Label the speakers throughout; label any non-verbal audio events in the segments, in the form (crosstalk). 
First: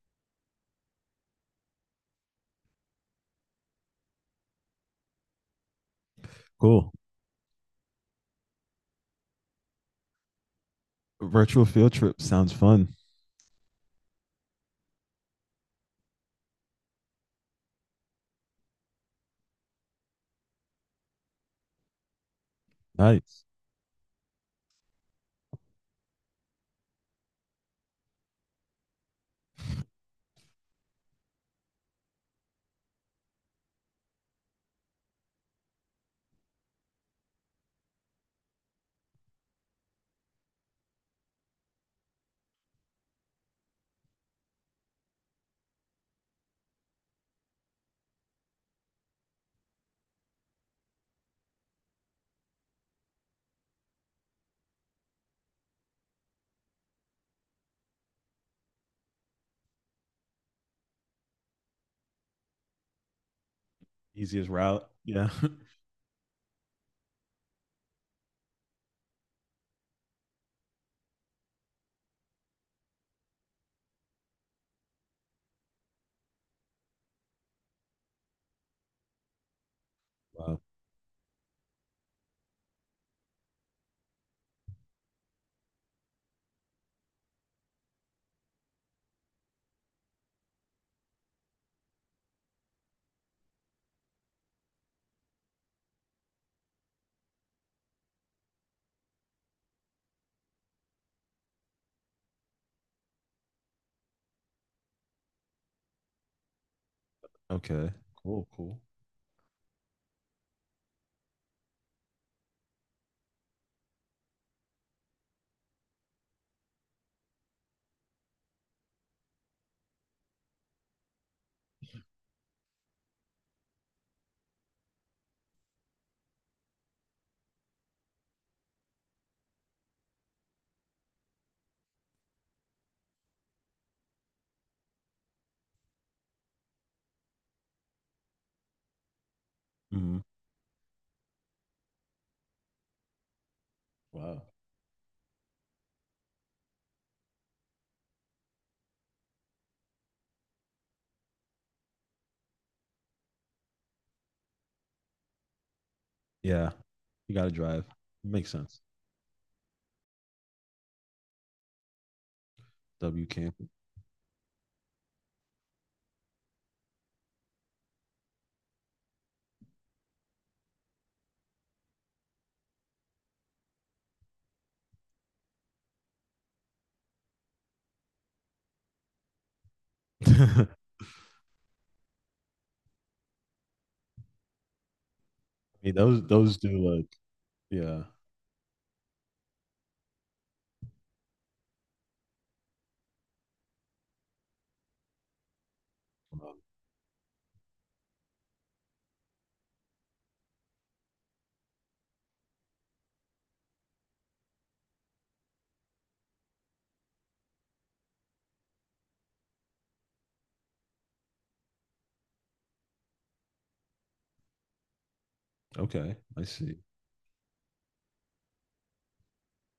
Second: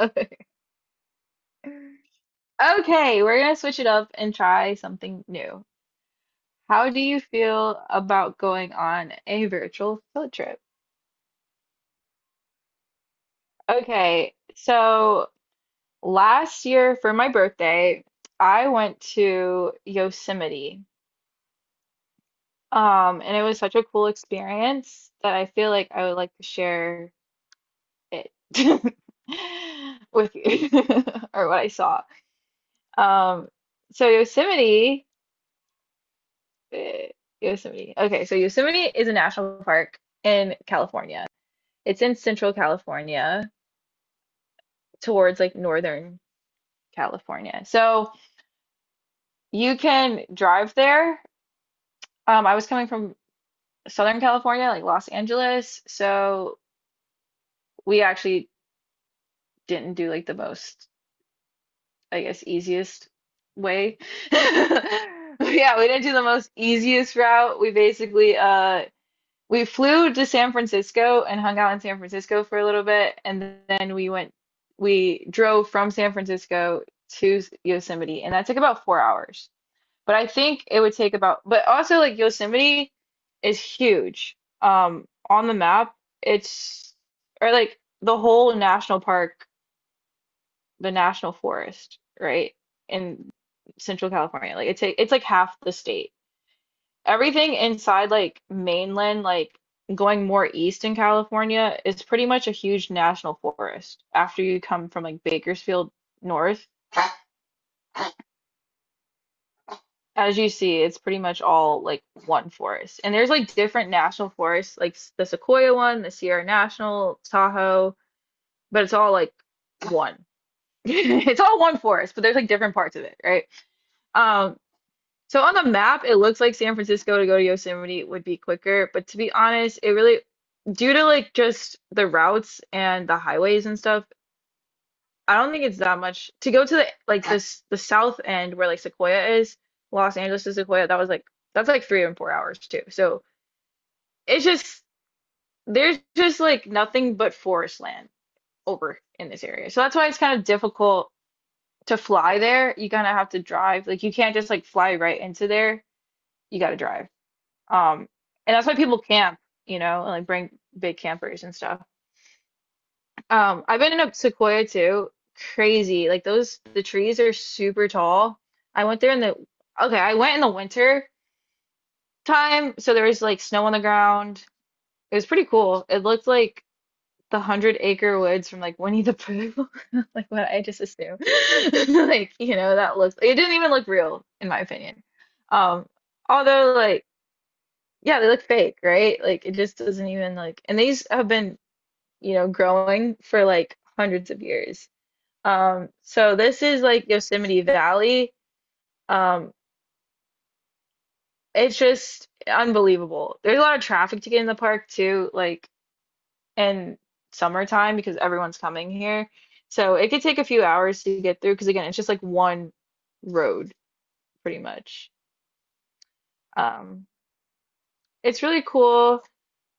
Speaker 1: Okay, Okay, we're gonna switch it up and try something new. How
Speaker 2: Cool.
Speaker 1: do you feel about going on a virtual field trip?
Speaker 2: Virtual field trip sounds fun.
Speaker 1: Okay, so last year for my birthday, I went to Yosemite. And it
Speaker 2: Nice.
Speaker 1: was such a cool experience that I feel like I would like to share it (laughs) with you (laughs) or what I saw. Um, so Yosemite Eh, Yosemite. Okay, so Yosemite is a national park in California. It's in central California towards like northern California. So you can drive there. I was coming from Southern California, like Los Angeles, so we actually didn't do like the most, I guess, easiest way.
Speaker 2: Easiest
Speaker 1: (laughs)
Speaker 2: route. Yeah. (laughs)
Speaker 1: Yeah, we didn't do the most easiest route. We basically we flew to San Francisco and hung out in San Francisco for a little bit, and we drove from San Francisco to Yosemite, and that took about 4 hours. But I
Speaker 2: Wow.
Speaker 1: think it would take about, but also like Yosemite is huge. On the map, it's or like the whole national park, the national forest, right? In Central California. Like it's like half the state. Everything inside like mainland, like going more east in California, is pretty much a huge national forest. After you come from like Bakersfield north,
Speaker 2: Okay. Cool. Cool.
Speaker 1: as you see, it's pretty much all like one forest. And there's like different national forests, like the Sequoia one, the Sierra National, Tahoe, but it's all like one. (laughs) It's all one forest, but there's like different parts of it, right? Um, So on the map, it looks like San Francisco to go to Yosemite would be quicker, but to be honest, it really, due to like just the routes and the highways and stuff, I don't think it's that much to go to the like this the south end where like Sequoia is, Los
Speaker 2: Hmm.
Speaker 1: Angeles to Sequoia, that's like 3 and 4 hours too. So
Speaker 2: Wow.
Speaker 1: it's just there's just like nothing but forest land over in this area. So that's why it's kind of difficult to fly there. You kind of have to drive. Like you can't just like fly right into there. You
Speaker 2: Yeah.
Speaker 1: got to drive.
Speaker 2: You got to drive.
Speaker 1: Um,
Speaker 2: Makes
Speaker 1: and that's why
Speaker 2: sense.
Speaker 1: people camp, you know, and like bring big campers and stuff.
Speaker 2: W camp.
Speaker 1: I've been in a Sequoia too. Crazy. Like those, the trees are super tall. I went there in the, okay, I went in the winter time, so there was like snow on the ground. It was pretty cool. It looked like the Hundred Acre Woods from like Winnie the Pooh. (laughs) Like
Speaker 2: (laughs)
Speaker 1: what I
Speaker 2: I
Speaker 1: just assumed. (laughs) Like, you know, that looks, it didn't even look real in my opinion. Um,
Speaker 2: mean, those do
Speaker 1: although like
Speaker 2: like. Yeah.
Speaker 1: Yeah, they look fake, right? Like it just doesn't even like and these have been, you know, growing for like hundreds of years. So
Speaker 2: Wow.
Speaker 1: this is like Yosemite Valley. Um, it's just unbelievable. There's a lot of traffic to get in the park too, like in summertime because everyone's coming here. So it could take a few hours to get through because again, it's just like one road pretty much.
Speaker 2: Okay. I see.
Speaker 1: Um, it's really cool.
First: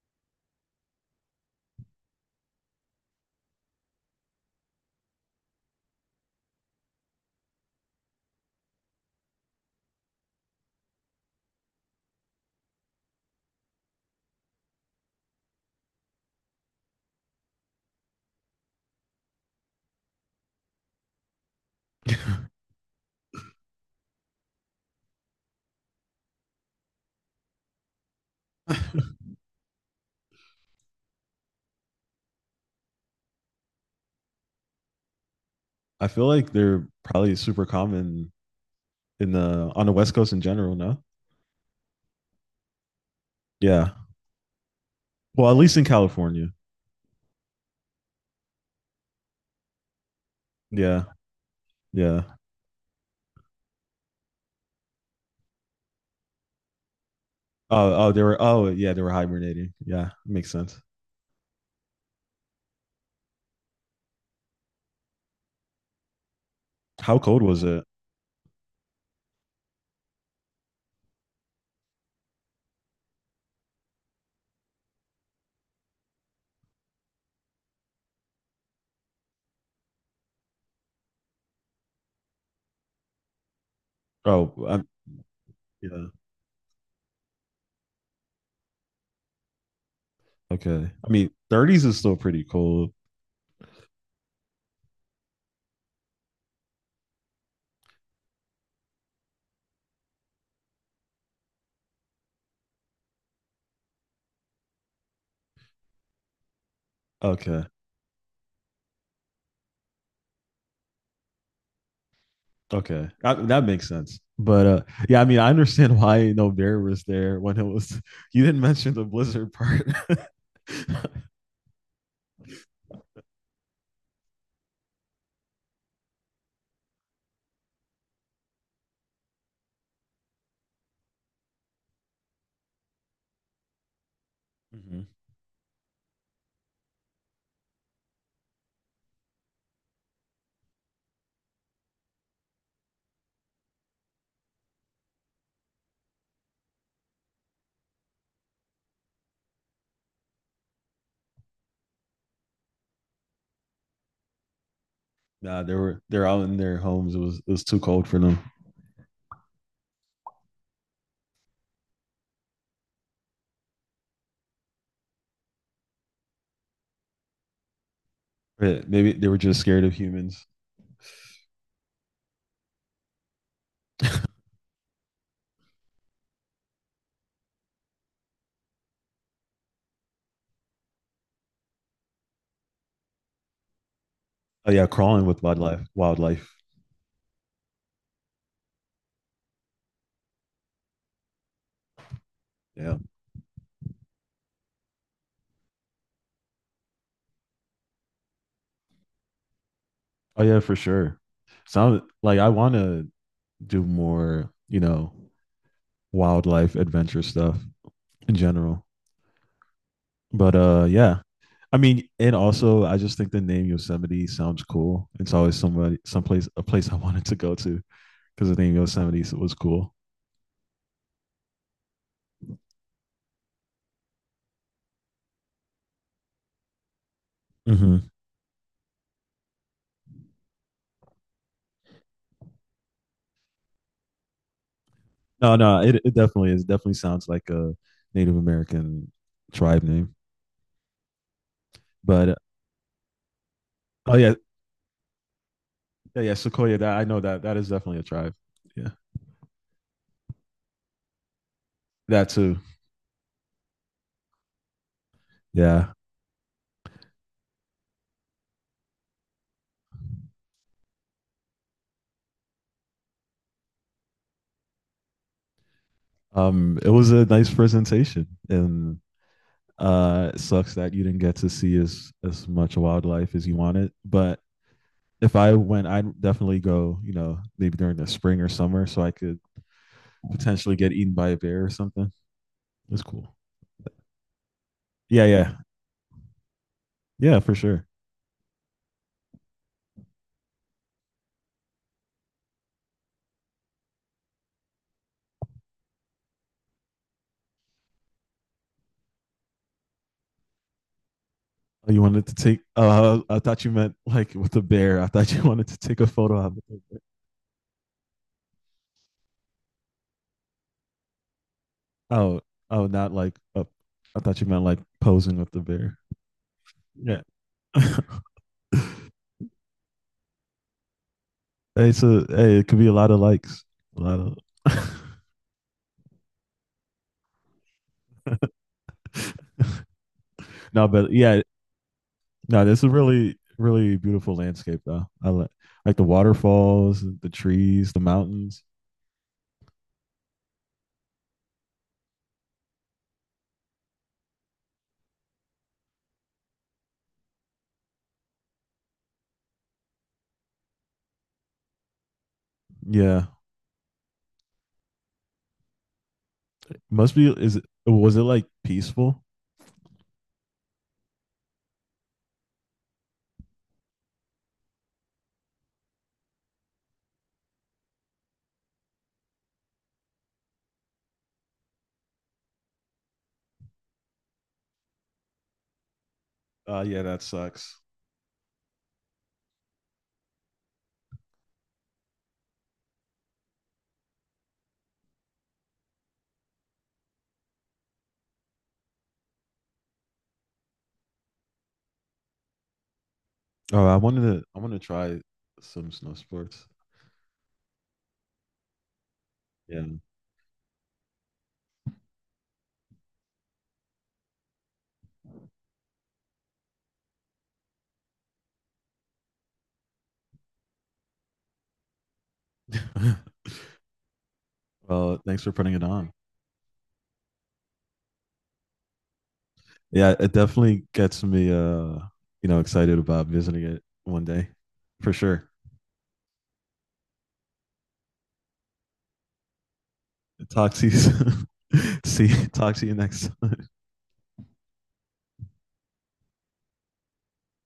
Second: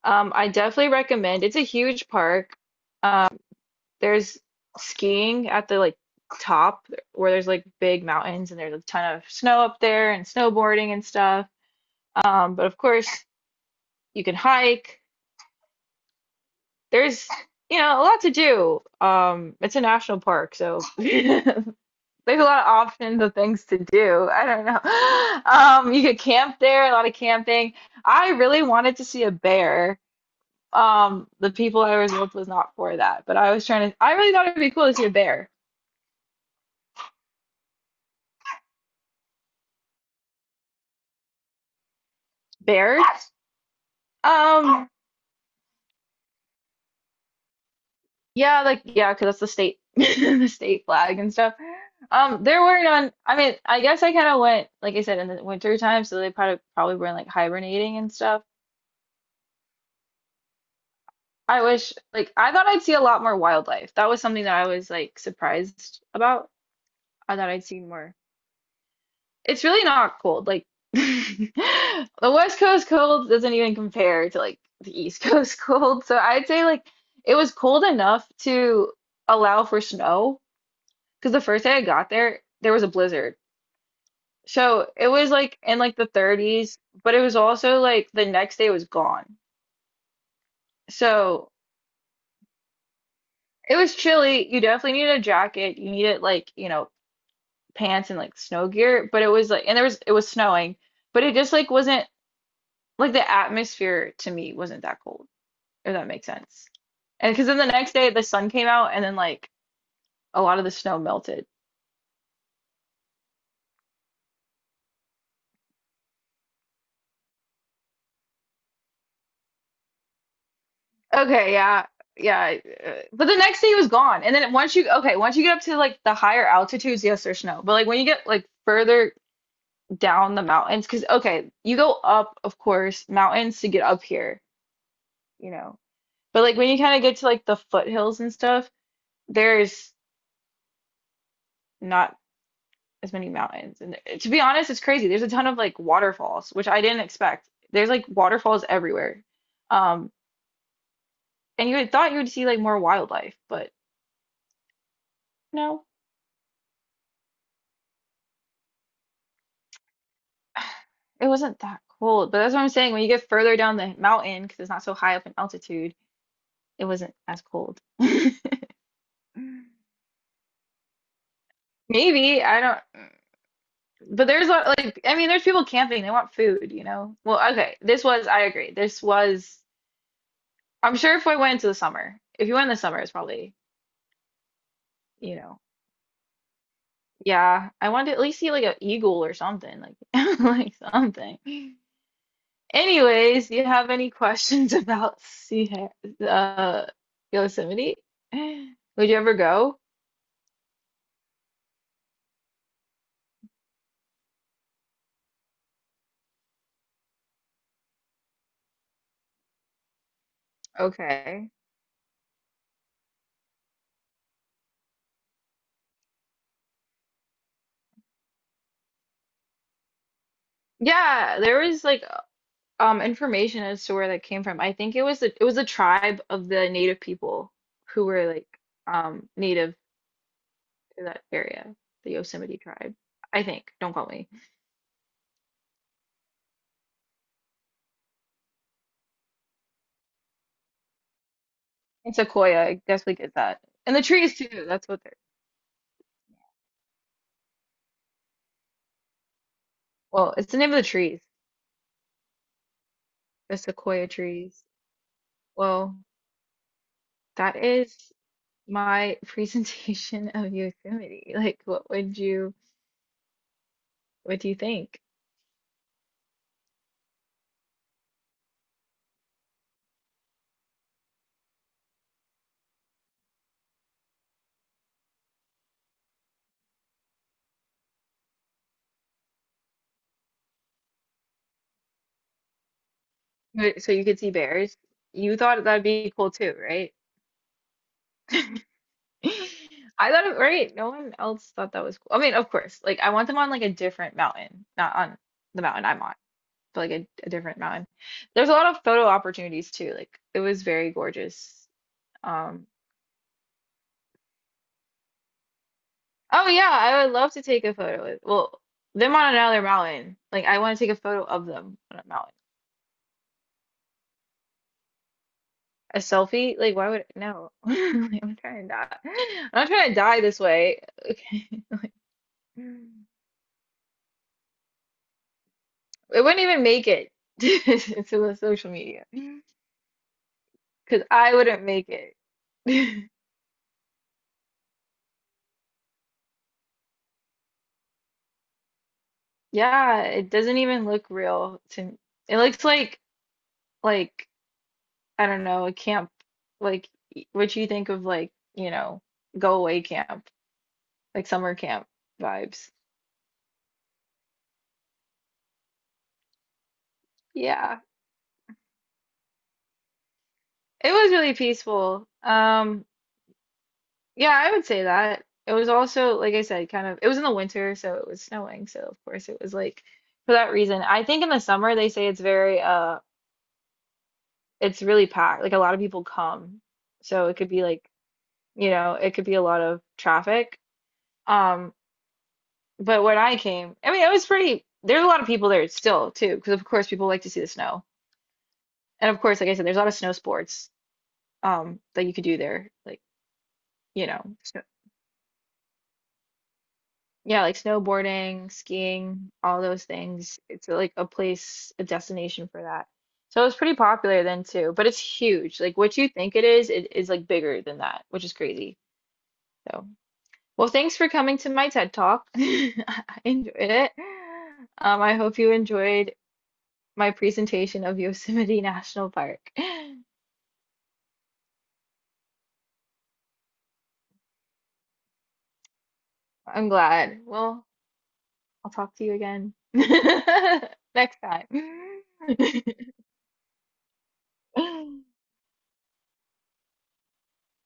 Speaker 1: I definitely recommend. It's a huge park. Um, There's skiing at the like top where there's like big mountains and there's a ton of snow up there and snowboarding and stuff. But of course you can hike. There's, you know, a lot to do. It's a national park, so (laughs) there's a lot of options of things to do. I don't know. (laughs) You could camp there, a lot of camping. I really
Speaker 2: (laughs) I
Speaker 1: wanted to see a bear. The people I was with was not for that, but I was trying to, I really thought it'd be cool to see a bear.
Speaker 2: feel like they're probably super common in the on the West Coast in general. No.
Speaker 1: Bears?
Speaker 2: Yeah.
Speaker 1: Um,
Speaker 2: Well, at least in California.
Speaker 1: Yeah, like yeah, 'cause that's the state (laughs) the state
Speaker 2: Yeah.
Speaker 1: flag and stuff.
Speaker 2: Yeah.
Speaker 1: They're wearing on. I mean, I guess I kind of went like I said in the winter time, so they probably were like hibernating
Speaker 2: Oh. Oh.
Speaker 1: and
Speaker 2: They were.
Speaker 1: stuff.
Speaker 2: Oh. Yeah. They were hibernating. Yeah. Makes sense.
Speaker 1: I wish like I thought I'd see a lot more wildlife. That was something that I was like surprised about.
Speaker 2: How
Speaker 1: I
Speaker 2: cold
Speaker 1: thought
Speaker 2: was
Speaker 1: I'd see
Speaker 2: it?
Speaker 1: more. It's really not cold. Like (laughs) the West Coast cold doesn't even compare to like the East Coast (laughs) cold. So I'd say like it was cold enough to allow for snow because the first day I got there, there was a blizzard.
Speaker 2: Oh, I
Speaker 1: So it was like in like the
Speaker 2: yeah.
Speaker 1: 30s, but it was also like the next day was gone.
Speaker 2: Okay. I mean,
Speaker 1: So
Speaker 2: 30s is still pretty cold.
Speaker 1: it was chilly. You definitely needed a jacket. You needed like, you know, pants and like snow gear, but it was like, and there was, it was snowing, but it just like wasn't like the atmosphere to me wasn't that cold, if that makes sense. And because then
Speaker 2: Okay.
Speaker 1: the next day the sun came out and then like a lot of the snow melted.
Speaker 2: Okay. That makes sense. But yeah, I mean, I understand, (laughs) why you no know, bear was there when it was. (laughs) You didn't mention the blizzard part. (laughs)
Speaker 1: Okay, yeah. But the next day he was gone. And then once you okay, once you get up to like the higher altitudes, yes, there's snow. But like when you get like further down the mountains, because okay, you go up, of course, mountains to get up here,
Speaker 2: Hmm.
Speaker 1: you know. But like when you kind of get to like the foothills and stuff, there's not as many mountains. And to be honest, it's crazy. There's a ton of like waterfalls, which I didn't expect. There's like waterfalls everywhere. Um, and you had thought you would see like more wildlife, but
Speaker 2: Nah, they
Speaker 1: no.
Speaker 2: were they're out in their homes. It was too cold for them.
Speaker 1: It wasn't that cold, but that's what I'm saying. When you get further down the mountain, because it's not so high up in altitude, it wasn't as cold. (laughs)
Speaker 2: Yeah, maybe they were just scared of humans.
Speaker 1: Maybe, I don't, but there's a, like, I mean, there's people camping, they want food, you know? Well, okay, this was, I agree. This was, I'm sure if I went into the summer, if you went in the summer, it's probably,
Speaker 2: Oh yeah, crawling
Speaker 1: you
Speaker 2: with
Speaker 1: know,
Speaker 2: wildlife. Wildlife.
Speaker 1: yeah, I wanted to at least see like an eagle or something, like, (laughs) like something.
Speaker 2: Yeah.
Speaker 1: Anyways, do you have any questions (laughs) about uh, Yosemite? Would you ever go?
Speaker 2: Oh yeah, for sure. Sound like I want to do more, wildlife adventure stuff in general. But yeah.
Speaker 1: Okay.
Speaker 2: I mean, and also I just think the name Yosemite sounds cool. It's always somebody, someplace, a place I wanted to go to because the name Yosemite was cool.
Speaker 1: Yeah, there was like information as to where that came from. I think it was a tribe of the native people
Speaker 2: Hmm.
Speaker 1: who were like native to that area, the Yosemite tribe. I think. Don't quote me.
Speaker 2: No, no, it definitely is. Definitely sounds like a Native American tribe name.
Speaker 1: And
Speaker 2: But
Speaker 1: sequoia, I guess we get that. And the
Speaker 2: oh yeah,
Speaker 1: trees too. That's what they're.
Speaker 2: yeah, yeah, Sequoia. That I know that that is definitely a tribe. Yeah,
Speaker 1: Well, it's the name of the trees,
Speaker 2: that too.
Speaker 1: the sequoia trees.
Speaker 2: Yeah.
Speaker 1: Well, that is my (laughs) presentation of Yosemite. Like, what do you think?
Speaker 2: It was a nice presentation, and it sucks that you didn't get to see as much wildlife as you wanted. But if I went, I'd definitely go. You know, maybe during the spring or summer, so I could potentially get eaten by a bear or something. It's cool.
Speaker 1: Wait, so you could see bears.
Speaker 2: Yeah,
Speaker 1: You
Speaker 2: yeah,
Speaker 1: thought that'd be cool too, right?
Speaker 2: yeah, for sure.
Speaker 1: (laughs) I thought it, right? No one else thought that was cool. I mean, of course, like I want them on like a different mountain, not on the mountain I'm on, but like a different mountain. There's a lot of photo opportunities too. Like it was very gorgeous.
Speaker 2: Oh, you wanted to take.
Speaker 1: Um,
Speaker 2: I thought you meant like with the bear. I thought you (laughs) wanted to take a photo
Speaker 1: oh
Speaker 2: of
Speaker 1: yeah,
Speaker 2: it.
Speaker 1: I would love to take a photo with, well, them on another mountain. Like I want to take a photo of them on a mountain.
Speaker 2: Oh, oh, not like up. I thought you meant like posing with the bear.
Speaker 1: A selfie? Like why would
Speaker 2: Yeah.
Speaker 1: no? (laughs) Like, I'm trying to die.
Speaker 2: (laughs)
Speaker 1: I'm not trying to die this way. (laughs) Okay. (laughs)
Speaker 2: hey,
Speaker 1: Like,
Speaker 2: so hey, it could be a lot of likes. A lot of.
Speaker 1: it wouldn't even make it (laughs) to the social media because
Speaker 2: (laughs) No, but
Speaker 1: I
Speaker 2: yeah,
Speaker 1: wouldn't make it.
Speaker 2: no, this is
Speaker 1: (laughs)
Speaker 2: really really beautiful landscape though. I like the waterfalls, the trees, the mountains.
Speaker 1: Yeah, it doesn't even look real to it looks like like I don't know, a camp like what you think of like, you know, go away camp, like summer camp vibes.
Speaker 2: Yeah. Must be is it,
Speaker 1: Yeah.
Speaker 2: was it like peaceful?
Speaker 1: It was really peaceful. Yeah, I would say that. It was also like I said, kind of it was in the winter, so it was snowing, so of course it was like for that reason. I think in the summer they say it's very it's really packed. Like a lot of people come.
Speaker 2: Yeah, that
Speaker 1: So it could be
Speaker 2: sucks.
Speaker 1: like, you know, it could be a lot of traffic. Um, but when I came, I mean, it was pretty, there's a lot of people there still too, because of course people like to see the snow. And of course, like I said, there's a lot of snow sports that you could do there. Like,
Speaker 2: Oh,
Speaker 1: you know,
Speaker 2: I
Speaker 1: so,
Speaker 2: want to try some snow sports.
Speaker 1: yeah, like snowboarding, skiing, all
Speaker 2: Yeah.
Speaker 1: those things. It's like a place, a destination for that. So it was pretty popular then too, but it's huge. Like what you think it is like bigger than that, which is crazy. So. Well, thanks for coming to my TED Talk. (laughs) I
Speaker 2: (laughs)
Speaker 1: enjoyed it. I
Speaker 2: Well,
Speaker 1: hope
Speaker 2: thanks
Speaker 1: you
Speaker 2: for putting it on.
Speaker 1: enjoyed my presentation of Yosemite (laughs) National Park.
Speaker 2: Yeah, it definitely gets me, excited about visiting it one day, for sure.
Speaker 1: I'm glad. Well, I'll talk to you again
Speaker 2: Talk to you
Speaker 1: (laughs) next time.
Speaker 2: soon. (laughs) See, talk to you next time.
Speaker 1: (laughs)